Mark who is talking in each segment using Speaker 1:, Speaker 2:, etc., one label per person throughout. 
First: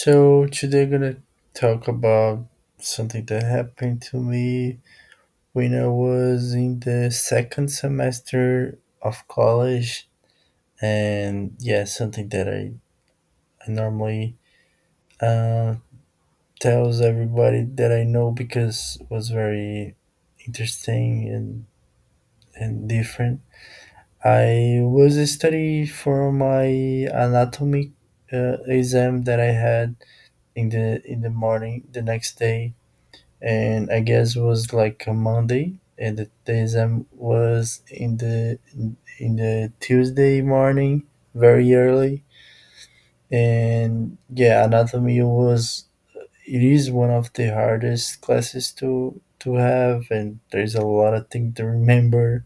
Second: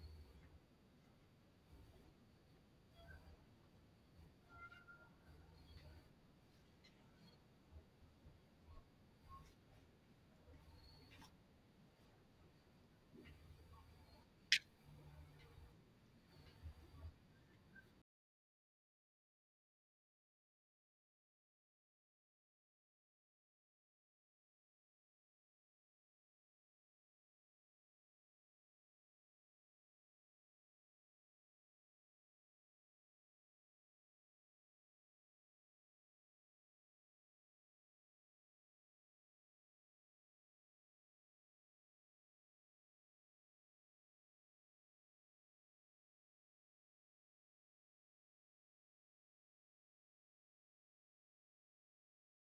Speaker 1: So today gonna talk about something that happened to me when I was in the second semester of college. And yeah, something that I normally uh, tells everybody that I know because it was very interesting and different. I was studying for my anatomy exam that I had in the morning the next day, and I guess it was like a Monday, and the exam was in the Tuesday morning, very early. And yeah, anatomy was, it is one of the hardest classes to have, and there's a lot of things to remember.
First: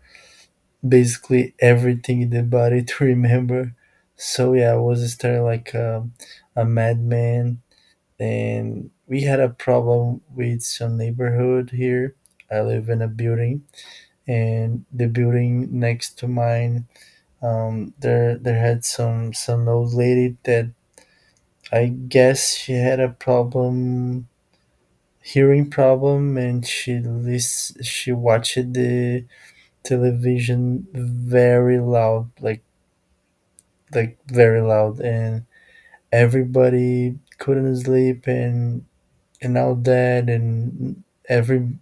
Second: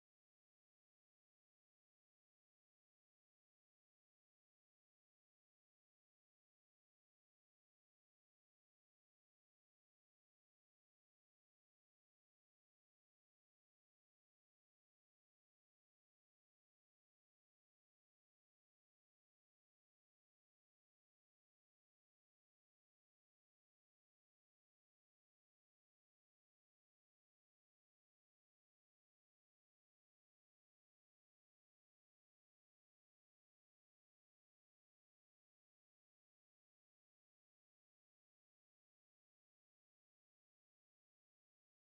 Speaker 1: Basically, everything in the body to remember. So yeah, I was starting like a madman, and we had a problem with some neighborhood here. I live in a building, and the building next to mine, there had some old lady that, I guess, she had a problem, hearing problem, and she watched the television very loud, like very loud, and everybody couldn't sleep, and all that, and every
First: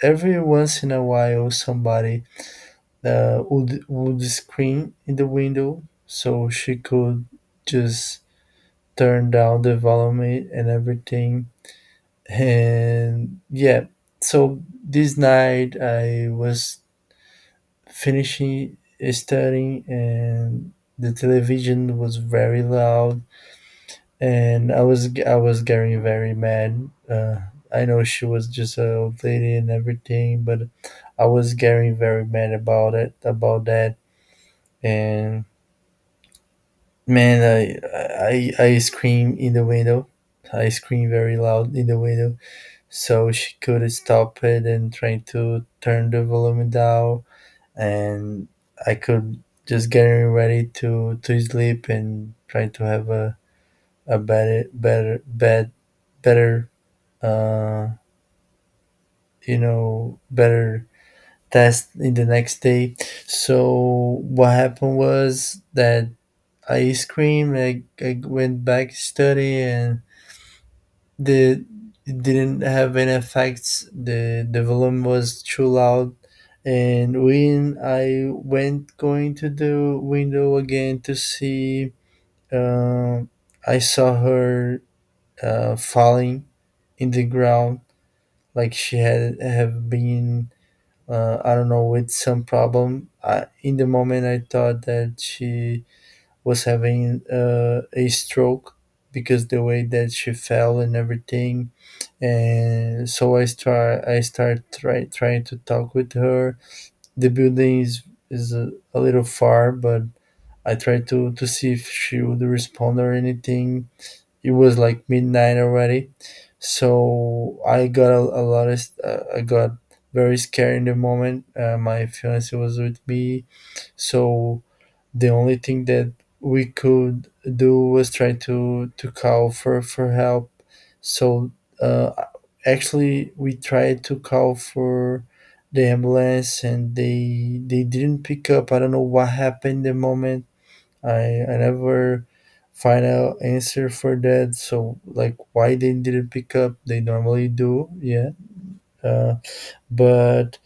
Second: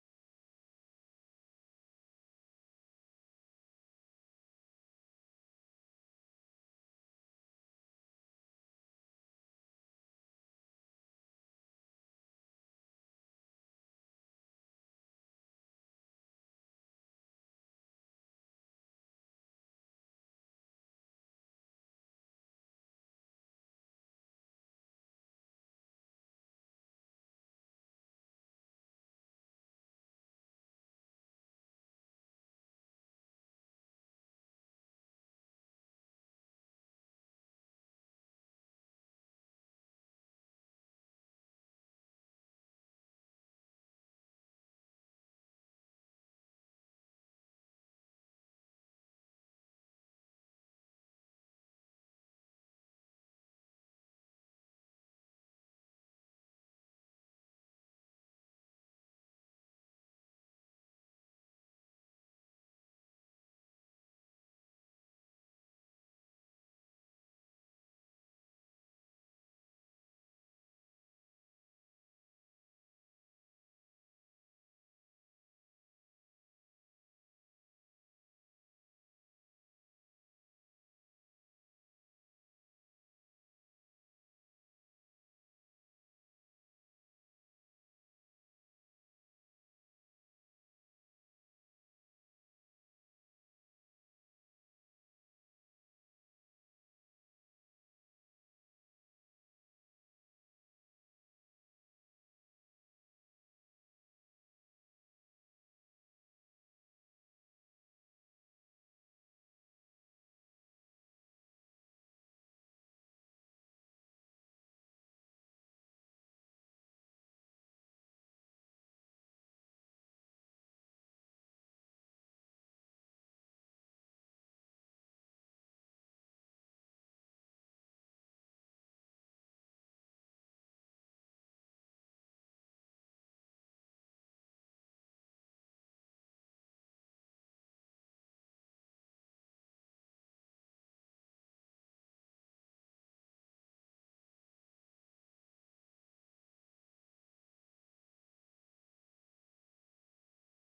Speaker 1: Every once in a while, somebody would scream in the window, so she could just turn down the volume and everything. And yeah, so this night I was finishing studying, and the television was very loud, and I was getting very mad. I know she was just an old lady and everything, but I was getting very mad about that. And man, I screamed in the window. I screamed very loud in the window, so she could stop it and trying to turn the volume down, and I could just getting ready to sleep and trying to have a better better bed better uh, you know, better test in the next day. So what happened was that I screamed. I went back to study, and the it didn't have any effects. The volume was too loud, and when I went going to the window again to see, uh, I saw her falling in the ground like she had have been, I don't know, with some problem. I, in the moment, I thought that she was having a stroke because the way that she fell and everything. And so trying to talk with her. The building is a little far, but I tried to see if she would respond or anything. It was like midnight already, so I got a lot of I got very scared in the moment. My fiance was with me, so the only thing that we could do was try to call for help. So, uh, actually, we tried to call for the ambulance, and they didn't pick up. I don't know what happened the moment. I never final answer for that. So, like, why they didn't pick up? They normally do, yeah. Uh, but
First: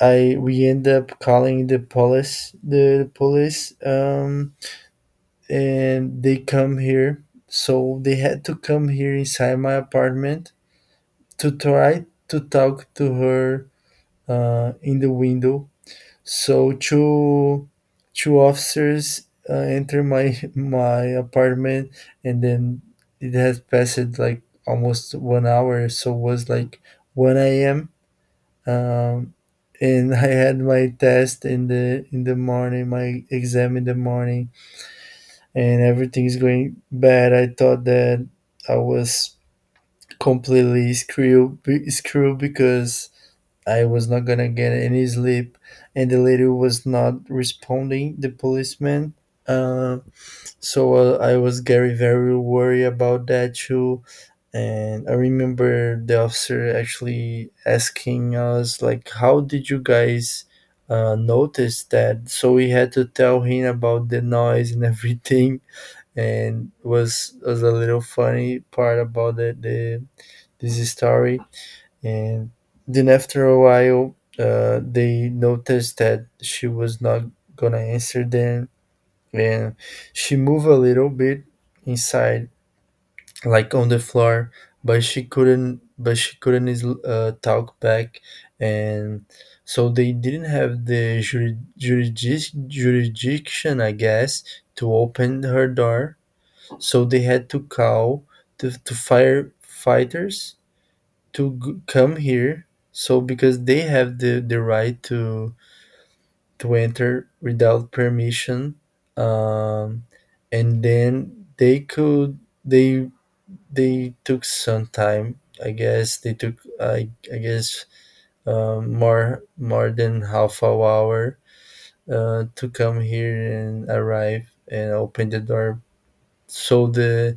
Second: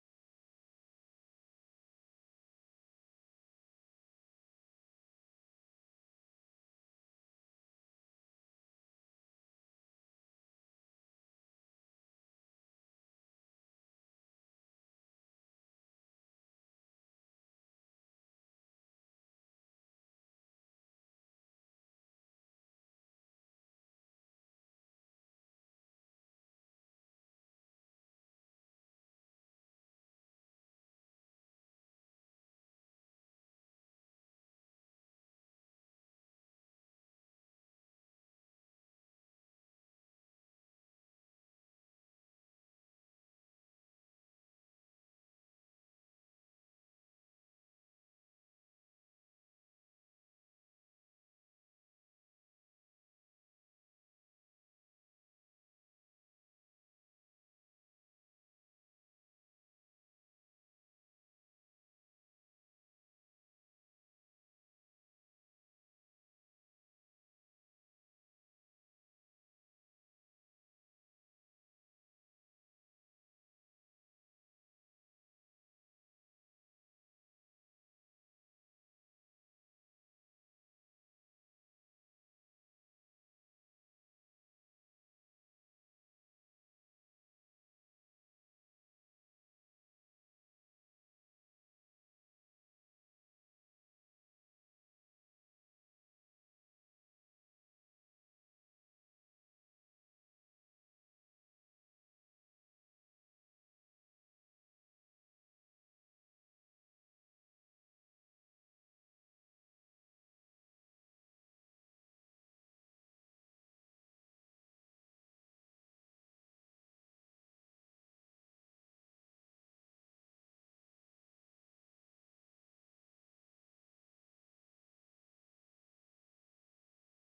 Speaker 1: I we end up calling the police, and they come here. So they had to come here inside my apartment to try to talk to her in the window. So two officers enter my my apartment, and then it has passed like almost 1 hour. So it was like 1 a.m. Um, and I had my test in the morning, my exam in the morning, and everything's going bad. I thought that I was completely screwed because I was not gonna get any sleep, and the lady was not responding. The policeman. Uh, so I was very, very worried about that too, and I remember the officer actually asking us, like, "How did you guys?" Notice that. So we had to tell him about the noise and everything, and was a little funny part about the this story. And then after a while, they noticed that she was not gonna answer them, and she moved a little bit inside, like on the floor, but she couldn't. But she couldn't talk back. And so they didn't have the jurisdiction, I guess, to open her door. So they had to call the firefighters to come here, so because they have the right to enter without permission. um, and then they could they they took some time. I guess they took, I guess, more than half an hour to come here and arrive and open the door. So the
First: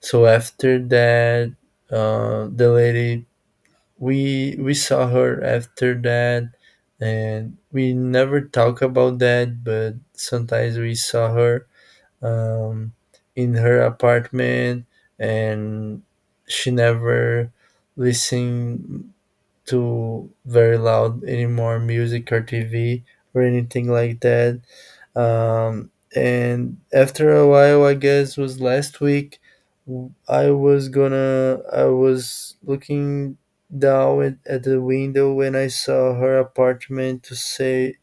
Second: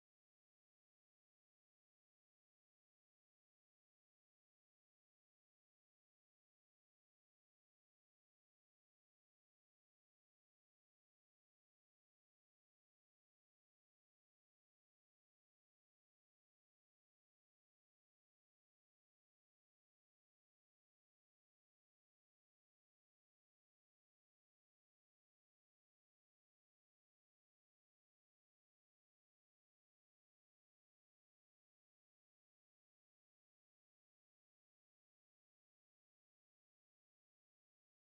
Speaker 1: so after that, the lady, we saw her after that, and we never talk about that, but sometimes we saw her, um, in her apartment. And she never listened to very loud anymore music or tv or anything like that. And after a while, I guess was last week, I was looking down at the window when I saw her apartment to say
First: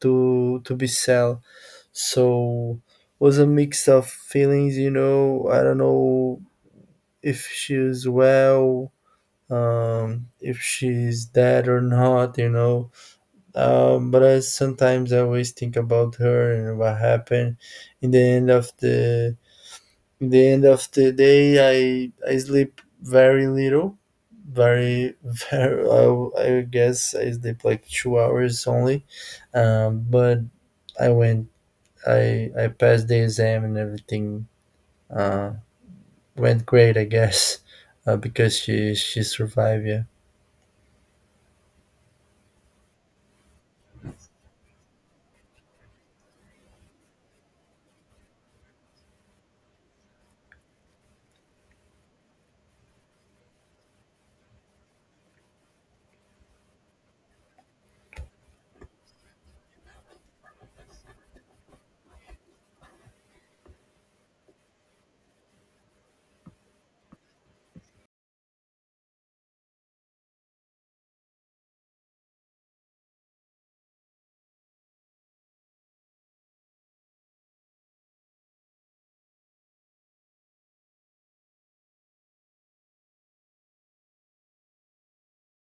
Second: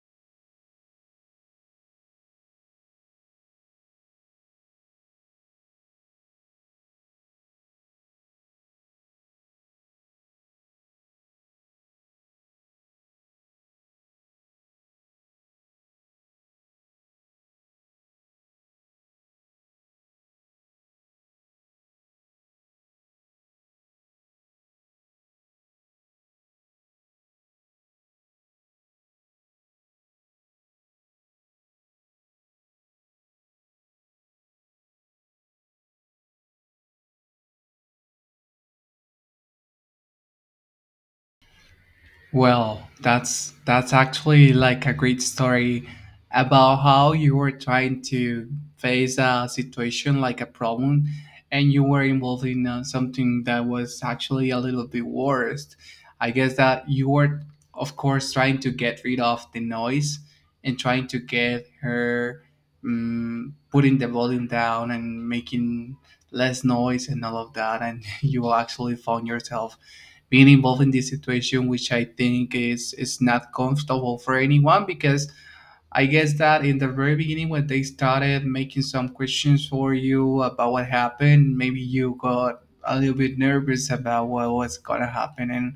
Speaker 1: to be sell. So, was a mix of feelings. I don't know if she's well, if she's dead or not. But I always think about her and what happened. In the end of the in the end of the day, I sleep very little, very very. I guess I sleep like 2 hours only. But I went. I passed the exam and everything. Uh, Went great, I guess. Because she survived. Yeah.
Speaker 2: Well, that's actually like a great story about how you were trying to face a situation like a problem and you were involved in something that was actually a little bit worse. I guess that you were of course trying to get rid of the noise and trying to get her putting the volume down and making less noise and all of that and you actually found yourself being involved in this situation, which I think is not comfortable for anyone because I guess that in the very beginning, when they started making some questions for you about what happened, maybe you got a little bit nervous about what was gonna happen and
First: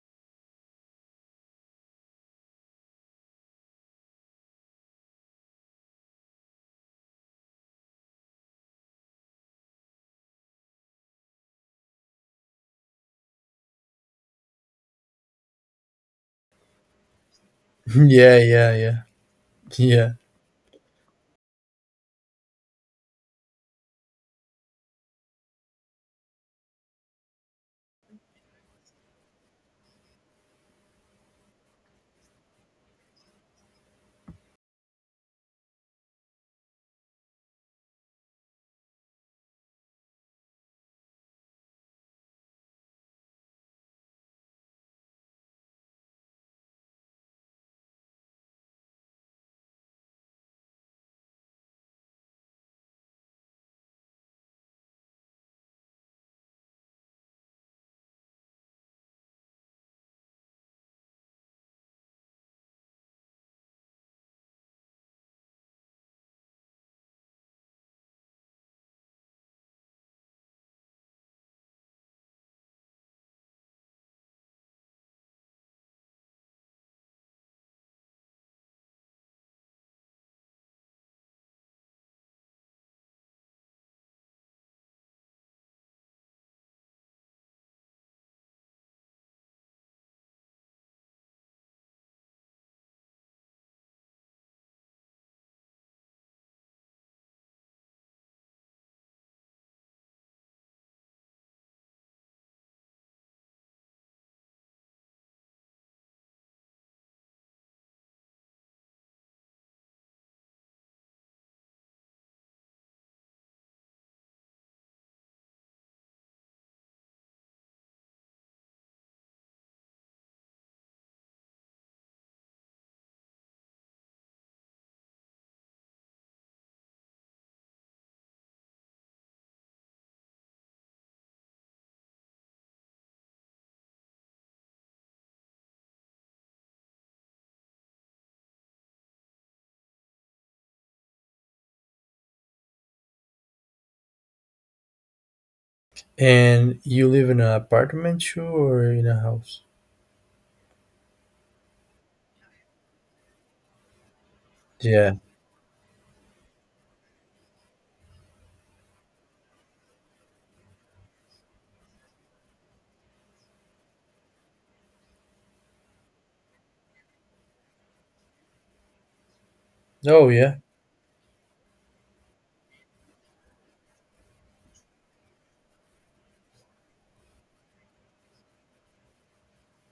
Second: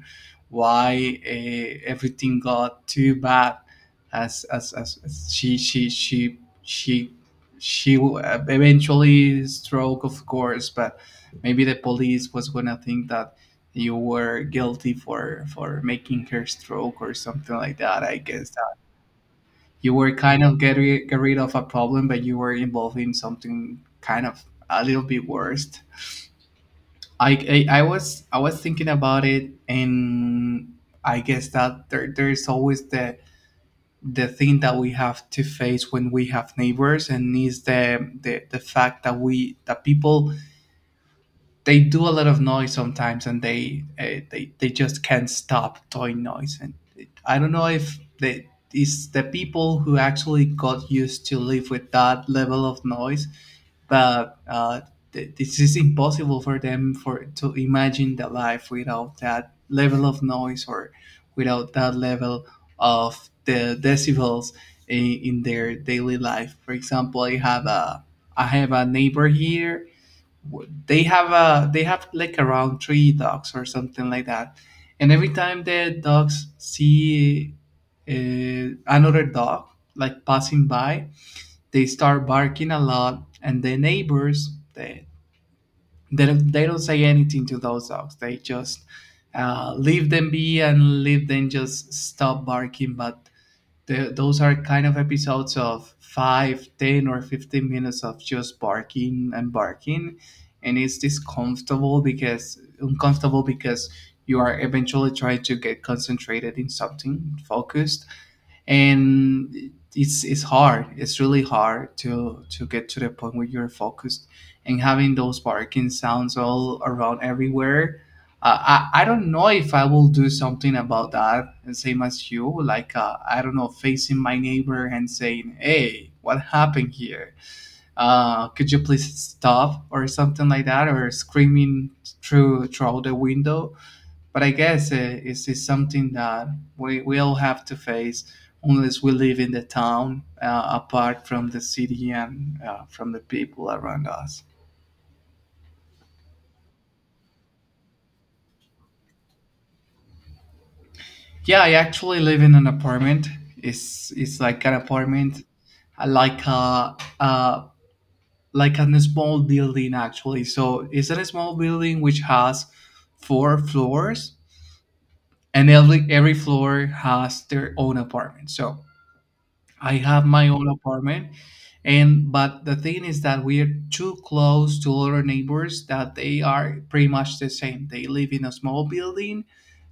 Speaker 2: why everything got too bad, as she eventually stroke, of course, but maybe the police was gonna think that you were guilty for making her stroke or something like that. I
Speaker 1: Yeah.
Speaker 2: guess
Speaker 1: Yeah. Yeah.
Speaker 2: you
Speaker 1: Yeah.
Speaker 2: were kind of get rid of a problem, but you were involved in something kind of a little bit worse. I was thinking about it, and I guess that there's always the thing that we have to face when we have neighbors, and is the fact that people they do a lot of noise sometimes, and they just can't stop doing noise. And I don't know if they it's the people who actually got used to live with that level of noise, but this is impossible for them for to imagine the life without that level of noise or without that level of the decibels in their daily life. For example, I have a neighbor here they have like around three dogs or something like that, and every time the dogs see another dog like passing by, they start barking a lot, and the neighbors, they don't say anything to those dogs. They just leave them be and leave them just stop barking, but those are kind of episodes of 5, 10, or 15 minutes of just barking and barking. And it's this comfortable because uncomfortable because you are eventually trying to get concentrated in something focused, and it's really hard to get to the point where you're focused and having those barking sounds all around everywhere. uh, I don't know if I will do something about that, and same as you, like, I don't know, facing my neighbor and saying, hey, what happened here? Could you please stop or something like that, or screaming through the window? But I guess it's something that we all have to face, unless we live in the town, apart from the city and from the people around us.
Speaker 1: And you live in an apartment too, or in a house?
Speaker 2: Yeah, I actually live in an apartment. It's like an
Speaker 1: Yeah.
Speaker 2: apartment, uh, like a uh, like a small building actually. So it's a small building which has four floors, and every floor has their own apartment. So I have
Speaker 1: Oh,
Speaker 2: my
Speaker 1: yeah.
Speaker 2: own apartment, and but the thing is that we are too close to other neighbors that they are pretty much the same. They live in a small building,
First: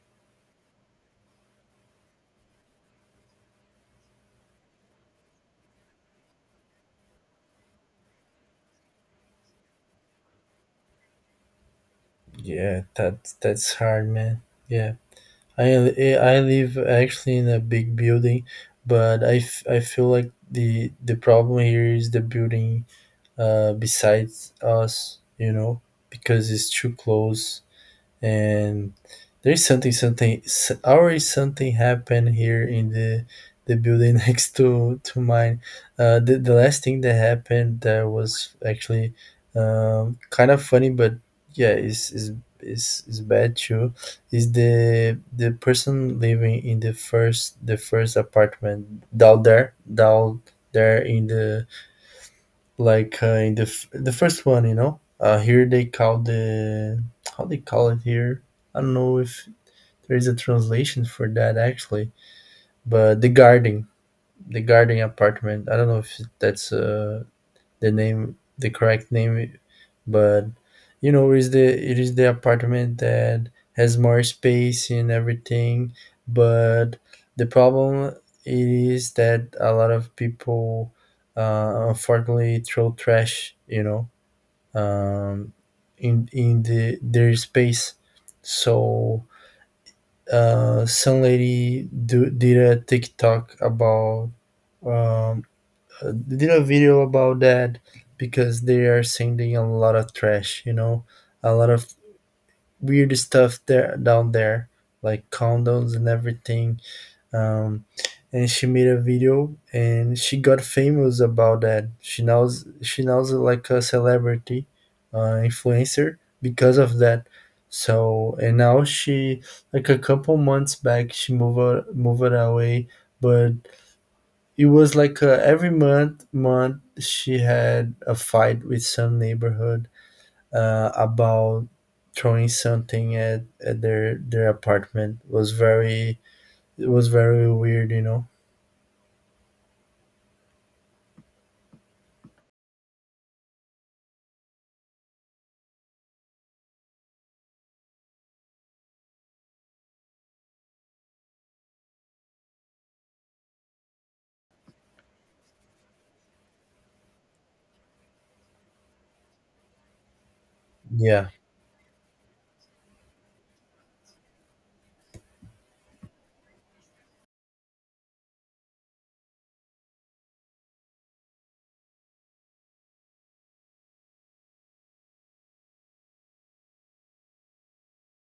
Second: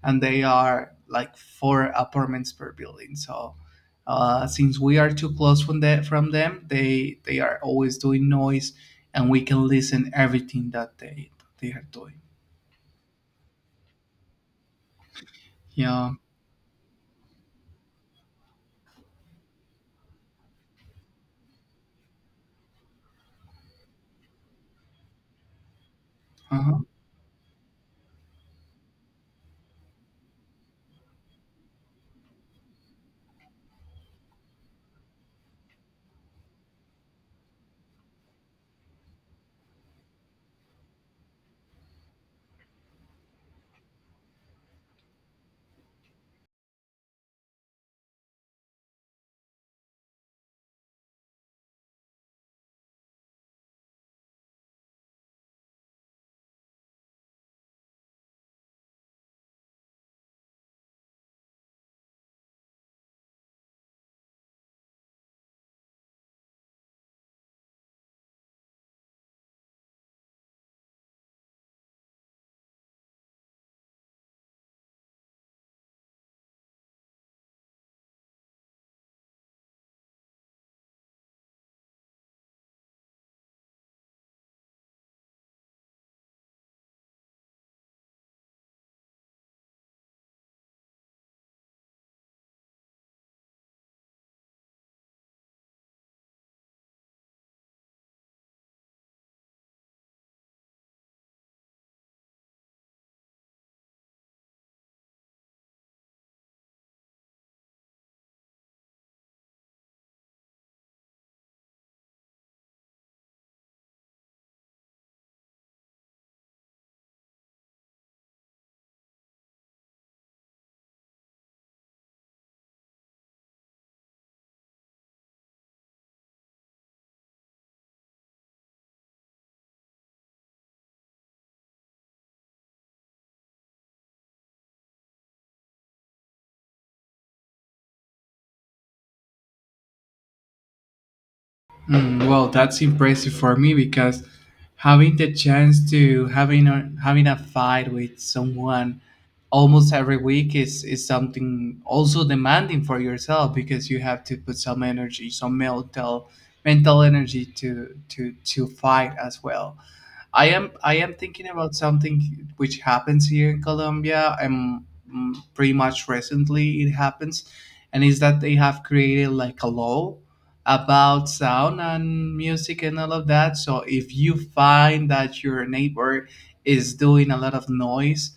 Speaker 2: and they are like four apartments per building. So, since we are too close from them, they are always doing noise, and we can listen everything that they are doing.
Speaker 1: Yeah. That's hard, man. Yeah. I
Speaker 2: Yeah.
Speaker 1: I live actually in a big building, but I feel like the problem here is the building besides us, you know, because it's
Speaker 2: Uh-huh.
Speaker 1: too close, and there's already something happened here in the building next to mine. The last thing that happened that was actually, kind of funny, but yeah, is bad too. Is the person living in the first apartment down there, in the, like, in the the first one, here they call the how they call it here, I don't know if there is a translation for that, actually. But the guarding apartment. I don't know if that's, the name the correct name, but, you know, is the it is the apartment that has more space and everything. But the problem is that a lot of people, unfortunately, throw trash, you know, um, in their space. So, some lady, did a TikTok about, um, did a video about that because they are sending a lot of trash. You know, a lot of weird stuff there down there, like condoms and everything. um, and she made a video and she got famous about that. She now's like a celebrity, influencer because of that. So, and now she, like a couple months back, she moved away, but it was like, every month she had a fight with some neighborhood, about throwing something at their apartment. Was very, it was very weird, you know.
Speaker 2: Well, that's impressive for me because having the chance to having a fight with someone almost every week is something also demanding for yourself, because you have to put some energy, some mental energy to fight as well. I am
Speaker 1: Yeah.
Speaker 2: thinking about something which happens here in Colombia. Pretty much recently it happens, and is that they have created like a law about sound and music and all of that. So if you find that your neighbor is doing a lot of noise,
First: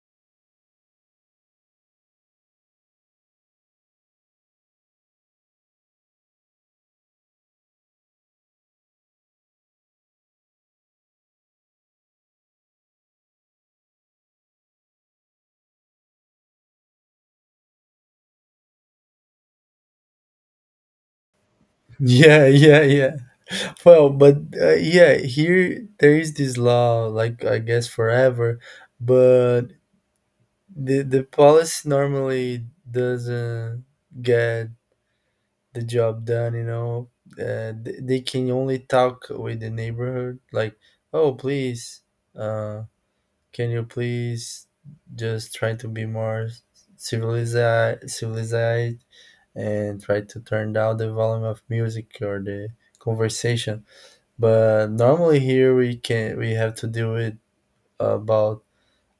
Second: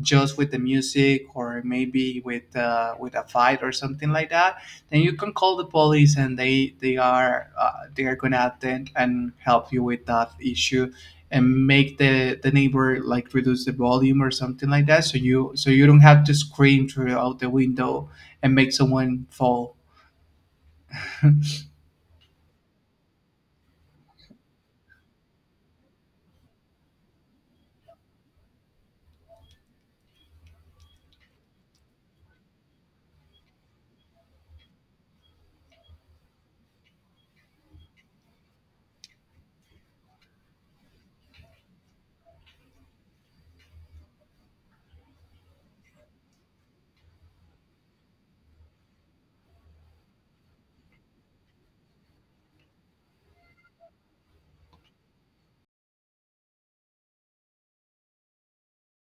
Speaker 2: just with the music or maybe with a fight or something like that, then you can call the police, and they are gonna attend and help you with that issue and make the neighbor like reduce the volume or something like that, so you don't have to scream through out the window and make someone fall.
Speaker 1: Yeah, yeah, yeah. Well, but yeah, here there is this law, like, I guess, forever, but the policy normally doesn't get the job done. You know, they can only talk with the neighborhood, like, oh, please, uh, can you please just try to be more civilized and try to turn down the volume of music or the conversation? But normally here we have to deal with, about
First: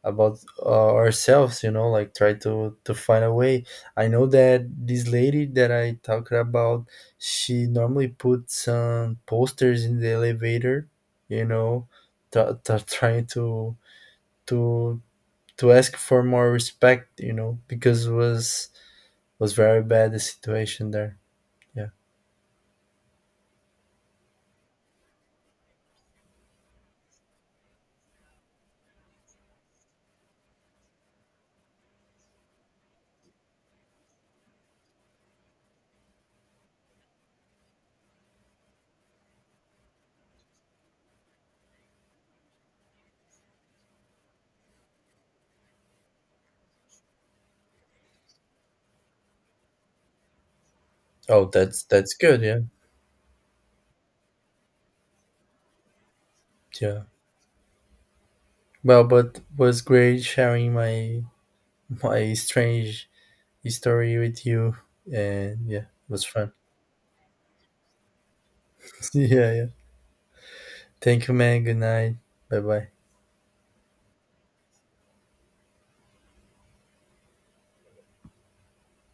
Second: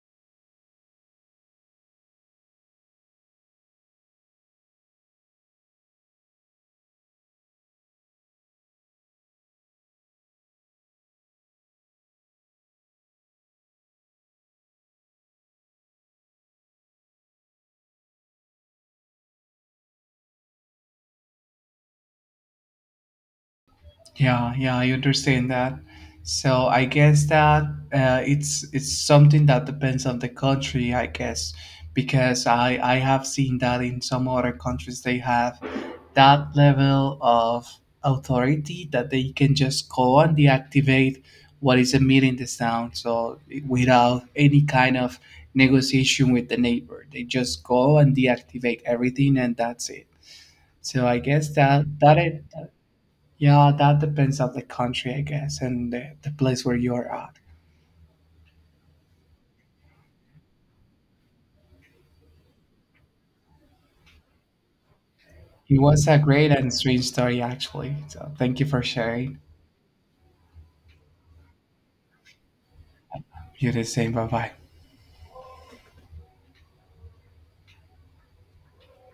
Speaker 1: about ourselves, you know, like try to find a way. I know that this lady that I talked about, she normally put some posters in the elevator, you know, t- trying to to ask for more respect, you know, because it was very bad the situation there. Yeah.
Speaker 2: Yeah, yeah, I understand that. So I guess that it's something that depends on the country, I guess, because I have seen that in some other countries they have that level of authority that they can just go and deactivate what is emitting the sound. So without any kind of negotiation with the neighbor, they just go and deactivate everything, and that's it. So I
Speaker 1: Oh,
Speaker 2: guess
Speaker 1: that's
Speaker 2: that
Speaker 1: that's
Speaker 2: that
Speaker 1: good.
Speaker 2: it,
Speaker 1: Yeah.
Speaker 2: yeah, that depends on the country, I guess, and the place where you
Speaker 1: Yeah.
Speaker 2: are at.
Speaker 1: Well, but was great sharing my strange story with you, and
Speaker 2: It
Speaker 1: yeah,
Speaker 2: was
Speaker 1: it
Speaker 2: a
Speaker 1: was fun.
Speaker 2: great and strange story, actually. So thank you for sharing.
Speaker 1: Yeah, yeah. Thank you, man. Good night. Bye, bye.
Speaker 2: You the same. Bye bye.